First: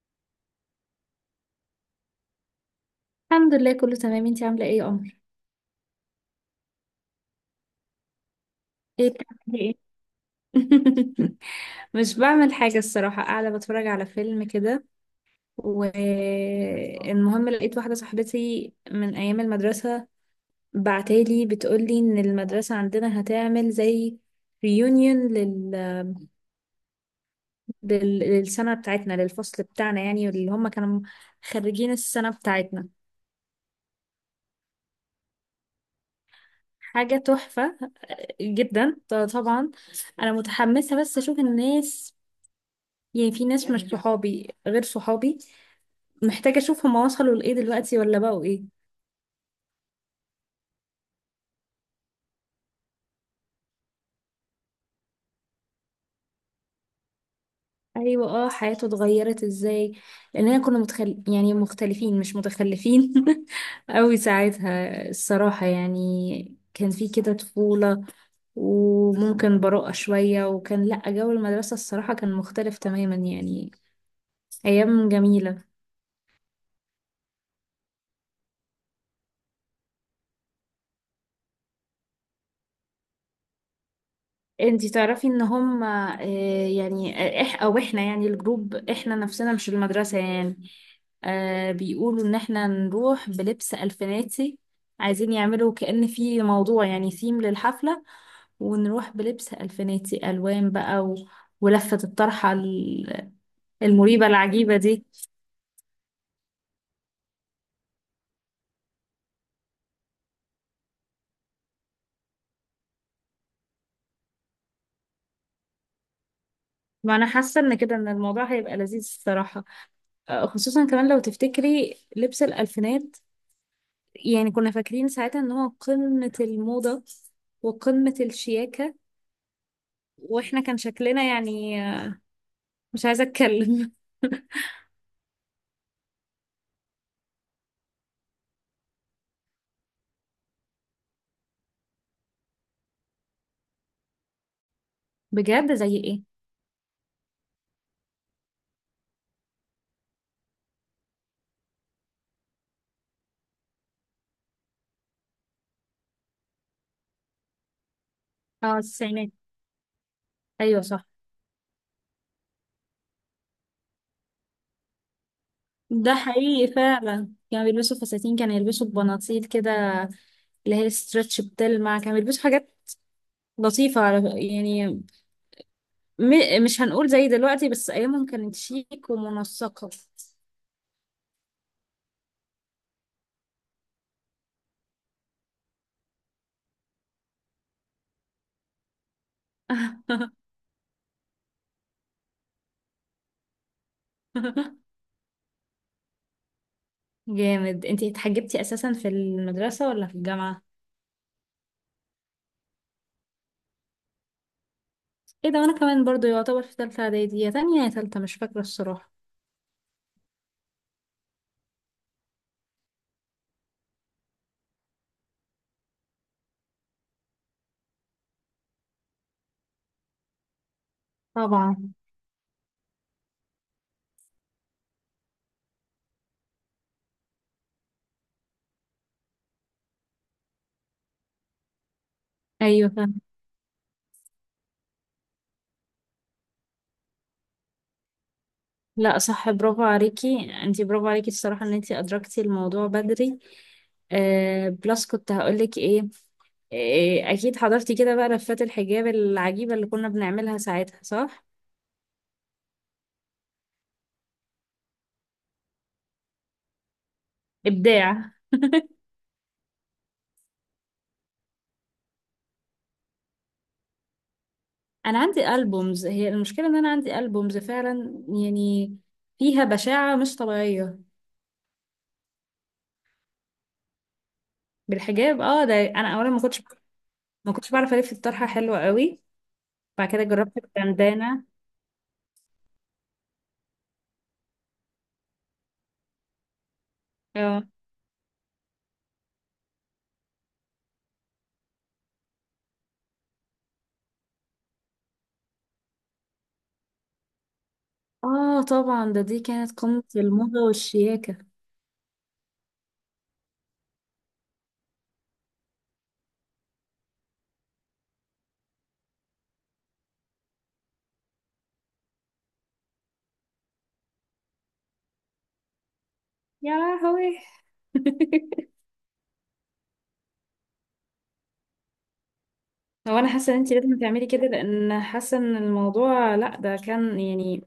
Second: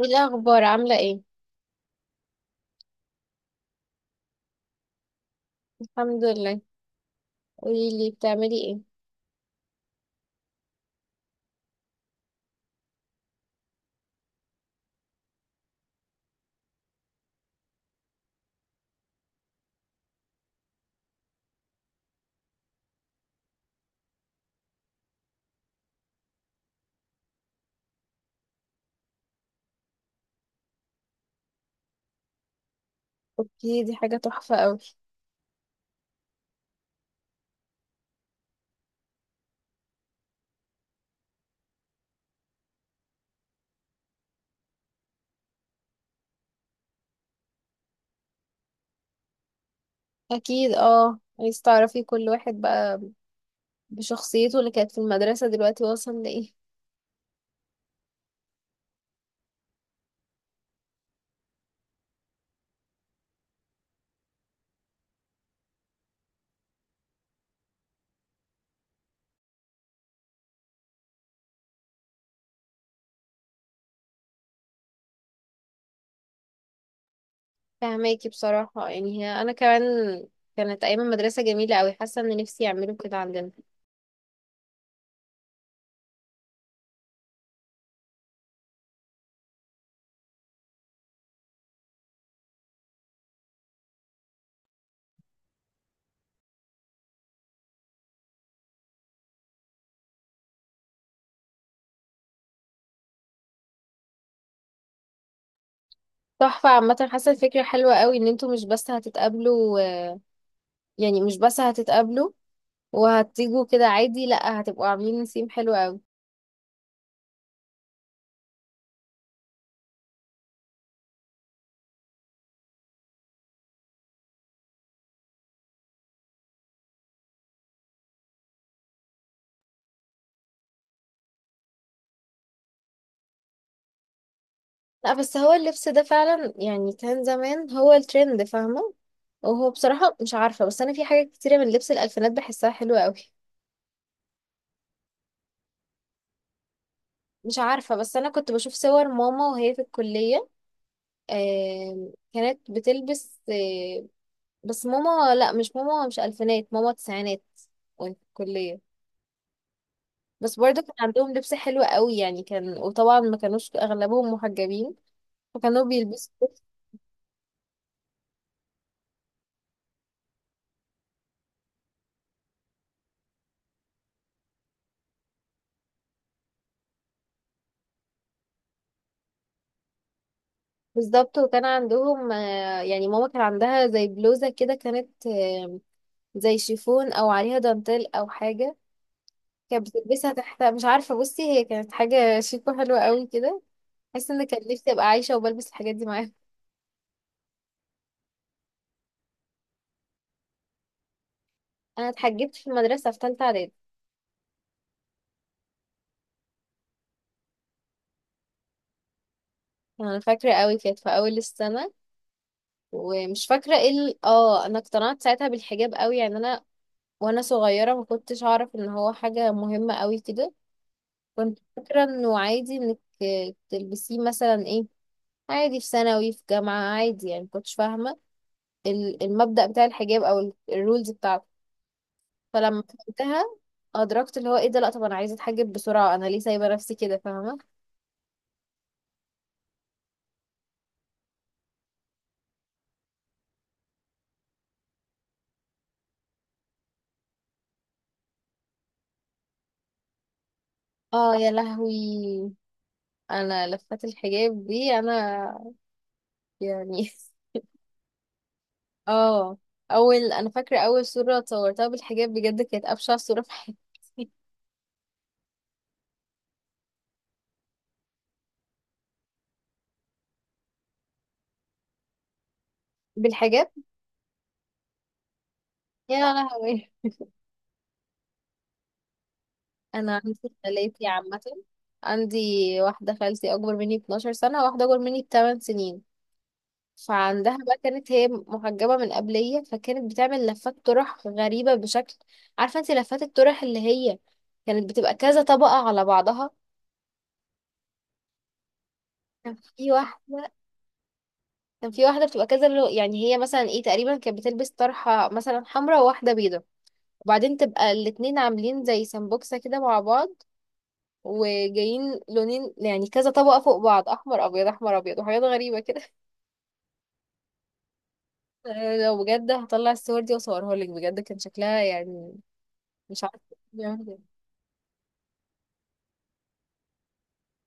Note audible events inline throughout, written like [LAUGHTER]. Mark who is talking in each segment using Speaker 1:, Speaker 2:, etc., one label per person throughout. Speaker 1: ايه الاخبار؟ عامله ايه؟
Speaker 2: الحمد لله كله تمام، انتي عاملة ايه يا قمر؟
Speaker 1: الحمد لله. قولي لي بتعملي ايه؟
Speaker 2: ايه بتعملي ايه؟ [LAUGHS] مش بعمل حاجة الصراحة، قاعدة بتفرج على فيلم كده. والمهم لقيت واحدة صاحبتي من أيام المدرسة، بعتالي بتقولي إن المدرسة عندنا هتعمل زي ريونيون للسنة بتاعتنا، للفصل بتاعنا يعني، اللي هم كانوا خريجين السنة بتاعتنا.
Speaker 1: اوكي، دي حاجه تحفه قوي.
Speaker 2: حاجة تحفة جدا، طبعا. أنا متحمسة بس أشوف الناس، يعني في ناس مش صحابي غير صحابي، محتاجة اشوف هما وصلوا لإيه دلوقتي ولا بقوا إيه.
Speaker 1: اكيد، عايز تعرفي كل واحد بقى بشخصيته اللي كانت في المدرسه دلوقتي وصل لايه.
Speaker 2: ايوه اه، حياته اتغيرت ازاي، لاننا كنا يعني مختلفين مش متخلفين [LAUGHS] قوي ساعتها الصراحة. يعني كان في كده طفولة وممكن براءة شوية، وكان لأ، جو المدرسة الصراحة كان مختلف تماما يعني، أيام جميلة.
Speaker 1: فهماكي بصراحه، يعني هي انا كمان كانت ايام المدرسه جميله قوي، حاسه ان نفسي يعملوا كده عندنا.
Speaker 2: انتي تعرفي ان هم يعني آه، إح او احنا يعني، الجروب احنا نفسنا مش المدرسة يعني، آه بيقولوا ان احنا نروح بلبس الفيناتي، عايزين يعملوا كأن في موضوع يعني ثيم للحفلة، ونروح بلبس الفيناتي الوان بقى ولفة الطرحة المريبة العجيبة دي.
Speaker 1: تحفه، عامه حاسه الفكره حلوه قوي ان انتوا مش بس هتتقابلوا، يعني مش بس هتتقابلوا وهتيجوا كده عادي، لا هتبقوا عاملين نسيم حلو قوي.
Speaker 2: ما انا حاسة ان كده ان الموضوع هيبقى لذيذ الصراحة. خصوصا كمان لو تفتكري لبس الألفينات، يعني كنا فاكرين ساعتها ان هو قمة الموضة وقمة الشياكة، واحنا كان شكلنا يعني مش عايزة اتكلم.
Speaker 1: لا بس هو اللبس ده فعلا، يعني كان زمان هو الترند، فاهمة؟ وهو بصراحة مش عارفة، بس أنا في حاجات كتيرة من لبس الألفينات بحسها حلوة أوي.
Speaker 2: [LAUGHS] بجد؟ زي ايه؟
Speaker 1: مش عارفة، بس أنا كنت بشوف صور ماما وهي في الكلية. كانت بتلبس، بس ماما، لا مش ماما، مش ألفينات، ماما تسعينات، وهي في
Speaker 2: اه
Speaker 1: الكلية.
Speaker 2: التسعينات،
Speaker 1: بس
Speaker 2: ايوه
Speaker 1: برضه كان
Speaker 2: صح.
Speaker 1: عندهم لبس حلو أوي، يعني كان، وطبعا ما كانوش أغلبهم محجبين فكانوا
Speaker 2: ده
Speaker 1: بيلبسوا.
Speaker 2: حقيقي فعلا، كانوا بيلبسوا فساتين، كانوا يلبسوا بناطيل كده اللي هي ستريتش بتلمع، كانوا بيلبسوا حاجات لطيفة على يعني، مش هنقول زي دلوقتي، بس أيامهم كانت شيك ومنسقة.
Speaker 1: بالظبط. وكان عندهم، يعني ماما كان عندها زي بلوزة كده، كانت زي شيفون او عليها دانتيل او حاجة، كانت بتلبسها
Speaker 2: [LAUGHS]
Speaker 1: تحت. مش عارفة، بصي هي كانت حاجة شيك وحلوة قوي كده، حاسة ان كان نفسي ابقى عايشة وبلبس الحاجات دي معاها.
Speaker 2: جامد. انتي اتحجبتي اساسا في المدرسة ولا في الجامعة؟
Speaker 1: انا اتحجبت في المدرسة في تالتة اعدادي.
Speaker 2: ايه ده، وانا كمان برضو يعتبر في تالتة اعدادي، يا تانية يا تالتة مش فاكرة الصراحة.
Speaker 1: انا فاكرة قوي كانت في اول السنة، ومش فاكرة ايه انا اقتنعت ساعتها بالحجاب قوي، يعني انا وانا صغيرة ما كنتش اعرف ان هو حاجة مهمة قوي كده. كنت
Speaker 2: طبعا.
Speaker 1: فاكرة انه عادي انك تلبسيه مثلا ايه، عادي في ثانوي في جامعة عادي، يعني مكنتش فاهمة المبدأ بتاع الحجاب أو الرولز بتاعته. فلما
Speaker 2: ايوه فاهمة.
Speaker 1: فهمتها أدركت اللي هو ايه ده، لأ طب أنا عايزة أتحجب بسرعة، أنا ليه سايبة نفسي كده، فاهمة؟
Speaker 2: لا صح، برافو عليكي انتي، برافو عليكي الصراحة ان انتي ادركتي الموضوع بدري. آه بلس، كنت هقولك ايه، إيه اكيد حضرتي كده بقى لفات الحجاب العجيبة اللي كنا بنعملها ساعتها،
Speaker 1: اه
Speaker 2: صح؟
Speaker 1: يا لهوي! أنا لفات الحجاب دي أنا يعني [LAUGHS]
Speaker 2: ابداع.
Speaker 1: اه أول، أنا فاكرة أول صورة اتصورتها بالحجاب بجد كانت أبشع صورة في حياتي.
Speaker 2: انا عندي البومز، هي المشكلة ان انا عندي البومز فعلا يعني فيها بشاعة مش طبيعية.
Speaker 1: بالحجاب،
Speaker 2: بالحجاب، اه. ده انا اولا،
Speaker 1: يا
Speaker 2: ما كنتش
Speaker 1: لهوي.
Speaker 2: ما كنتش بعرف الف الطرحة حلوة قوي. بعد
Speaker 1: أنا
Speaker 2: كده
Speaker 1: عندي
Speaker 2: جربت
Speaker 1: خالاتي عامة.
Speaker 2: البندانة.
Speaker 1: عندي واحدة خالتي أكبر مني ب 12 سنة، واحدة أكبر مني ب 8 سنين. فعندها
Speaker 2: اه.
Speaker 1: بقى كانت هي محجبة من قبلية، فكانت بتعمل لفات طرح غريبة بشكل. عارفة انت لفات الطرح اللي هي كانت بتبقى كذا طبقة على بعضها؟
Speaker 2: اه طبعا، ده دي
Speaker 1: كان
Speaker 2: كانت
Speaker 1: في
Speaker 2: قمة
Speaker 1: واحدة
Speaker 2: الموضة والشياكة.
Speaker 1: كان في واحدة بتبقى كذا، لو يعني هي مثلا ايه تقريبا كانت بتلبس طرحة مثلا حمراء وواحدة بيضة، وبعدين تبقى الاتنين عاملين زي سمبوكسة كده مع بعض، وجايين لونين، يعني كذا طبقة فوق بعض، أحمر أبيض أحمر أبيض وحاجات غريبة كده.
Speaker 2: يا لهوي. [LAUGHS]
Speaker 1: [LAUGHS] لو بجد هطلع الصور دي وأصورها لك بجد كان شكلها يعني
Speaker 2: هو
Speaker 1: مش
Speaker 2: انا حاسه ان انت لازم
Speaker 1: عارفة.
Speaker 2: تعملي كده، لان حاسه ان الموضوع، لا ده كان يعني،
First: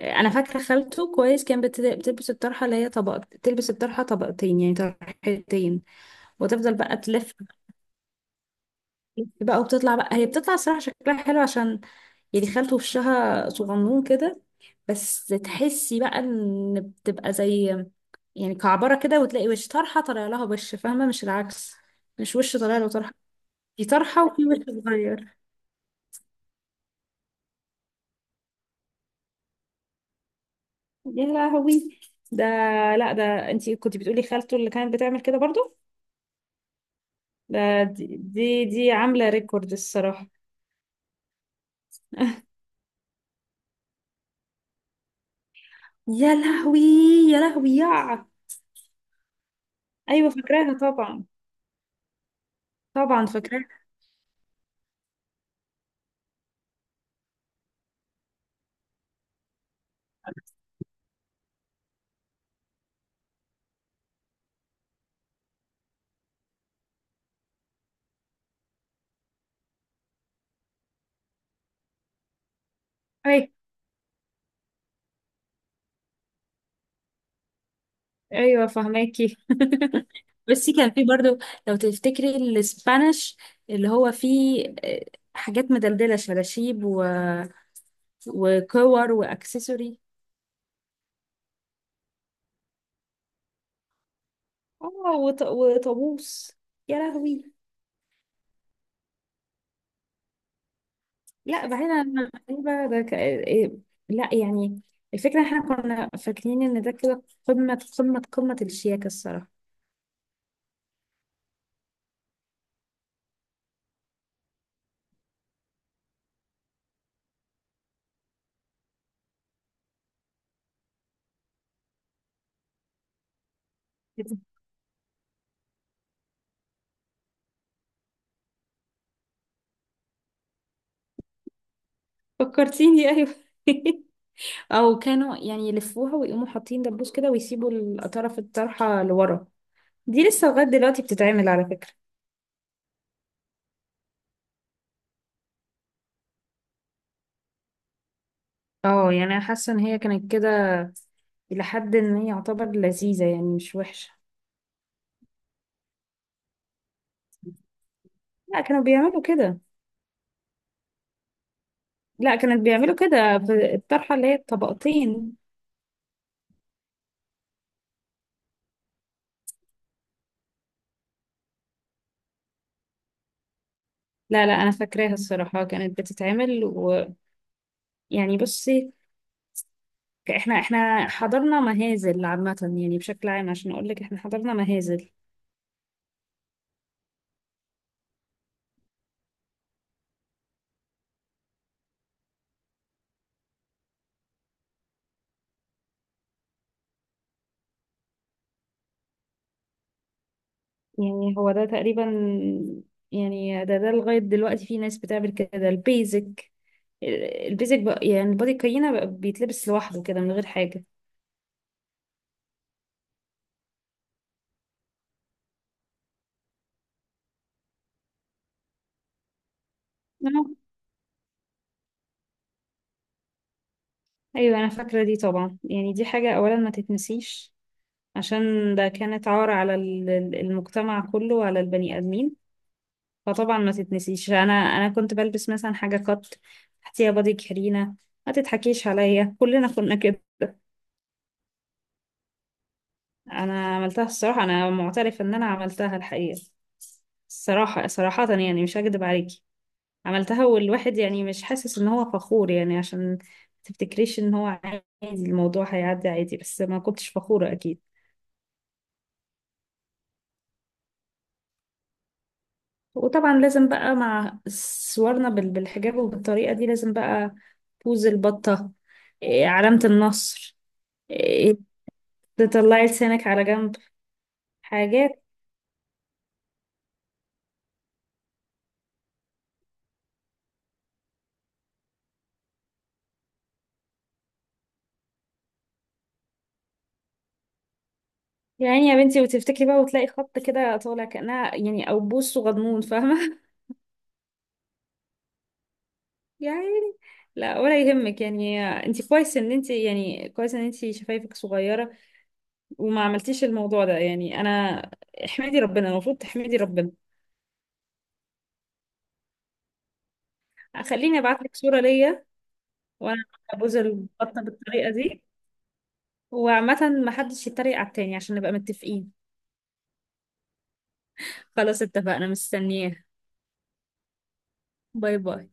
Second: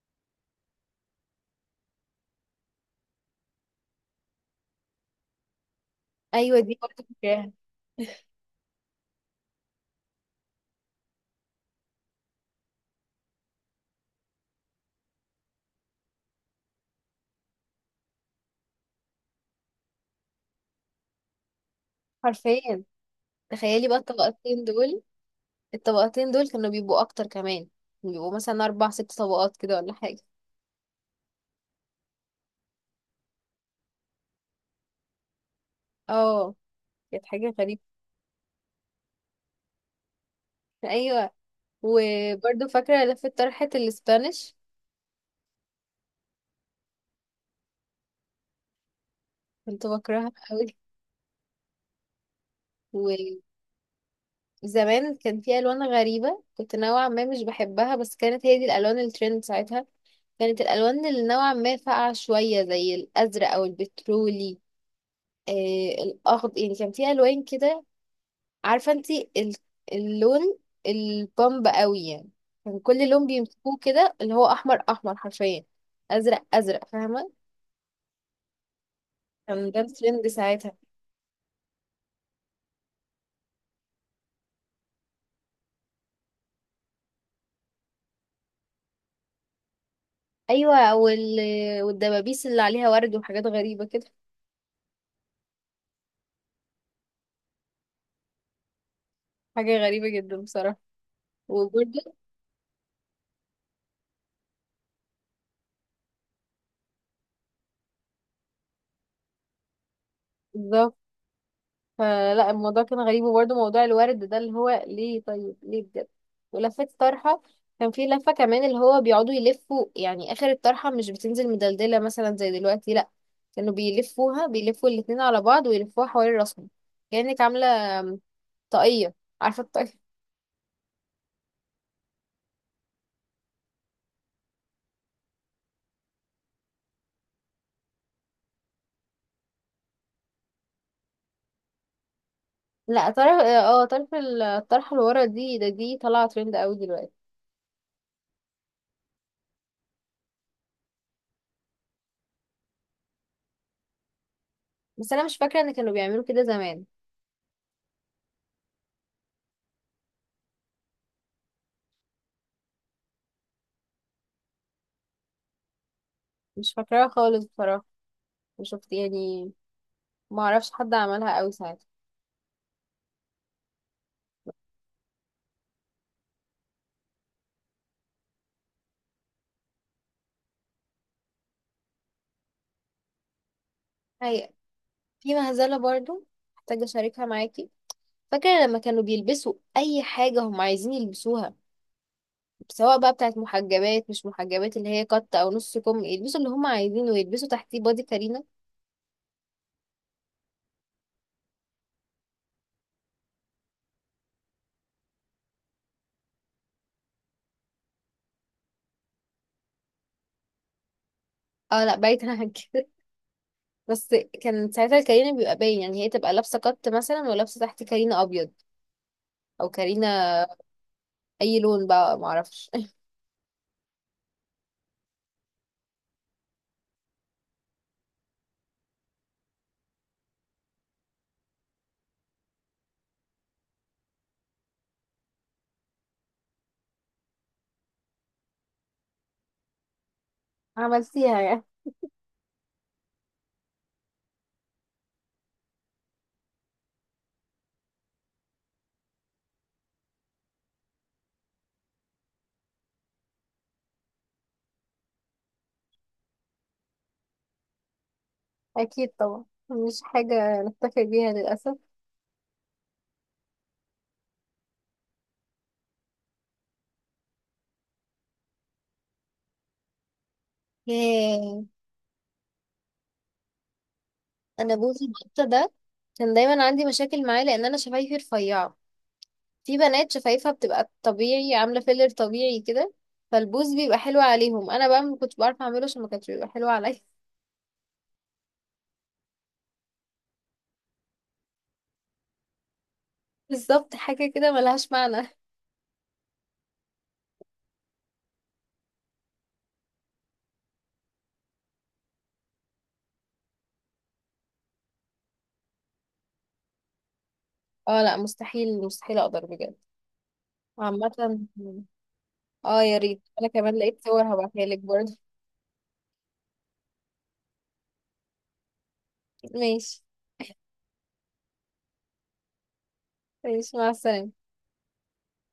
Speaker 2: انا فاكره خالته كويس، كان بتلبس الطرحه اللي هي طبق، تلبس الطرحه طبقتين يعني طرحتين،
Speaker 1: ايوه،
Speaker 2: وتفضل
Speaker 1: دي
Speaker 2: بقى
Speaker 1: برضه
Speaker 2: تلف،
Speaker 1: فكرة.
Speaker 2: تلف بقى، وبتطلع بقى، هي بتطلع الصراحه شكلها حلو عشان يعني خالته وشها صغنون كده، بس تحسي بقى ان بتبقى زي يعني كعبرة كده، وتلاقي وش طرحة طالع لها وش، فاهمة؟ مش العكس، مش وش طالع
Speaker 1: حرفيا.
Speaker 2: له طرحة، في
Speaker 1: تخيلي بقى
Speaker 2: طرحة وفي
Speaker 1: الطبقتين
Speaker 2: وش
Speaker 1: دول،
Speaker 2: صغير.
Speaker 1: كانوا بيبقوا اكتر كمان، كانوا بيبقوا مثلا اربع ست طبقات كده ولا حاجه.
Speaker 2: يا لهوي. ده لا، ده انتي كنت بتقولي خالته اللي كانت بتعمل كده برضو.
Speaker 1: اه، كانت حاجه
Speaker 2: ده
Speaker 1: غريبه.
Speaker 2: دي عاملة ريكورد الصراحة.
Speaker 1: ايوه.
Speaker 2: [LAUGHS]
Speaker 1: وبرضه فاكره لفه طرحه الاسبانيش،
Speaker 2: يا لهوي، يا لهوي.
Speaker 1: كنت
Speaker 2: ايوه
Speaker 1: بكرهها
Speaker 2: فاكراها
Speaker 1: قوي.
Speaker 2: طبعا، طبعا فاكراها.
Speaker 1: وزمان كان في الوان غريبه، كنت نوعا ما مش بحبها، بس كانت هي دي الالوان الترند ساعتها. كانت الالوان اللي نوعا ما فاقعه شويه زي الازرق او البترولي، آه الاخضر، يعني كان في الوان كده. عارفة انتي اللون البامب قوي يعني، كان كل لون بيمسكوه كده اللي هو احمر احمر حرفيا، ازرق ازرق، فاهمة؟
Speaker 2: ايوه فهماكي.
Speaker 1: كان ده الترند
Speaker 2: [LAUGHS] بس
Speaker 1: ساعتها.
Speaker 2: كان في برضو، لو تفتكري الاسبانيش اللي هو فيه حاجات مدلدلة، شلاشيب وكور واكسسوري.
Speaker 1: ايوه. والدبابيس اللي عليها ورد وحاجات غريبة كده.
Speaker 2: اه وطابوس. يا لهوي.
Speaker 1: حاجة غريبة جدا بصراحة.
Speaker 2: لا بعيدا
Speaker 1: وبرده،
Speaker 2: عن المغربة، ده ك... إيه، لا يعني الفكرة احنا كنا فاكرين ان ده كده قمة قمة الشياكة الصراحة.
Speaker 1: فلا الموضوع كان غريب، وبرده موضوع الورد ده اللي هو ليه؟ طيب ليه بجد؟ ولفة طرحة، كان في لفة كمان اللي هو بيقعدوا يلفوا يعني آخر الطرحة، مش بتنزل مدلدلة مثلا زي دلوقتي لا، كانوا بيلفوها، بيلفوا الاتنين على بعض ويلفوها حوالين راسهم، كأنك عاملة طاقية، عارفة الطاقية؟
Speaker 2: فكرتيني ايوه. [LAUGHS] او كانوا يعني يلفوها ويقوموا حاطين دبوس كده، ويسيبوا الطرف، الطرحة لورا، دي لسه لغاية دلوقتي بتتعمل على فكرة.
Speaker 1: لا، طرف الطرحة اللي ورا دي، ده دي طالعة ترند قوي دلوقتي.
Speaker 2: اه يعني انا حاسة ان هي كانت كده لحد ان هي يعتبر لذيذة يعني مش وحشة.
Speaker 1: بس أنا مش فاكرة إن كانوا بيعملوا كده زمان.
Speaker 2: لا كانوا بيعملوا كده، لا كانت بيعملوا كده في الطرحة اللي هي الطبقتين.
Speaker 1: مش فاكراها خالص بصراحة. وشفت، يعني ما اعرفش حد عملها قوي ساعتها.
Speaker 2: لا لا انا فاكراها الصراحة، كانت بتتعمل ويعني بصي، احنا حضرنا مهازل عامة يعني، بشكل عام عشان اقول لك احنا
Speaker 1: هي،
Speaker 2: حضرنا مهازل.
Speaker 1: في مهزلة برضو محتاجة أشاركها معاكي. فاكرة لما كانوا بيلبسوا أي حاجة هم عايزين يلبسوها، سواء بقى بتاعت محجبات مش محجبات، اللي هي قط أو نص كم، يلبسوا اللي هم عايزينه ويلبسوا تحتيه بادي كارينا.
Speaker 2: يعني هو ده تقريبا، يعني ده لغاية دلوقتي في ناس بتعمل كده البيزك، البيزك بقى يعني البادي كاينة بقى بيتلبس لوحده كده من غير حاجة.
Speaker 1: اه لا بعيد عن كده [LAUGHS] بس. كان ساعتها الكارينا بيبقى باين، يعني هي تبقى لابسة قط مثلا ولابسة تحت كارينا أبيض، أو كارينا
Speaker 2: آه،
Speaker 1: أي لون بقى معرفش.
Speaker 2: أيوة أنا فاكرة دي طبعا، يعني دي حاجة أولا ما تتنسيش، عشان ده كانت عار على المجتمع كله وعلى البني آدمين. فطبعا ما تتنسيش، أنا كنت بلبس مثلا حاجة قط تحتيها بادي كارينا. ما تضحكيش عليا، كلنا كنا كده.
Speaker 1: [LAUGHS] عملتيها يعني؟
Speaker 2: أنا عملتها الصراحة، أنا معترف إن أنا عملتها الحقيقة، الصراحة صراحة يعني مش هكدب عليكي، عملتها. والواحد يعني مش حاسس ان هو فخور، يعني عشان ما تفتكريش ان هو عادي الموضوع هيعدي عادي، بس ما كنتش فخورة اكيد.
Speaker 1: أكيد طبعا مش حاجة نفتخر بيها للأسف.
Speaker 2: وطبعا لازم بقى مع صورنا بالحجاب وبالطريقة دي لازم بقى بوز البطة، علامة النصر، إيه،
Speaker 1: ياه!
Speaker 2: تطلعي لسانك على جنب،
Speaker 1: انا بوز
Speaker 2: حاجات.
Speaker 1: البطه ده كان دايما عندي مشاكل معاه لان انا شفايفي رفيعه. في بنات شفايفها بتبقى طبيعي عامله فيلر طبيعي كده، فالبوز بيبقى حلو عليهم، انا بقى ما كنتش بعرف اعمله عشان ما كانش بيبقى حلو عليا [LAUGHS]
Speaker 2: يعني يا بنتي، وتفتكري بقى وتلاقي خط كده طالع كأنها يعني أو بوس وغضمون، فاهمة؟
Speaker 1: بالظبط، حاجه كده ملهاش معنى.
Speaker 2: [LAUGHS] يعني، لا ولا يهمك يعني. انت كويس ان انت يعني، كويس ان انت شفايفك صغيرة وما عملتيش الموضوع ده يعني. انا احمدي ربنا، المفروض تحمدي ربنا.
Speaker 1: اه لا مستحيل، مستحيل اقدر بجد. عامه،
Speaker 2: خليني ابعت لك صورة ليا
Speaker 1: اه يا ريت،
Speaker 2: وانا
Speaker 1: انا
Speaker 2: ببوز
Speaker 1: كمان لقيت صور
Speaker 2: البطة
Speaker 1: هبعتها لك
Speaker 2: بالطريقة
Speaker 1: برضه
Speaker 2: دي. وعامة ما حدش يتريق على التاني عشان نبقى متفقين.
Speaker 1: [LAUGHS] ماشي.
Speaker 2: خلاص اتفقنا، مستنياه.
Speaker 1: ماشي مع السلامه.
Speaker 2: باي باي.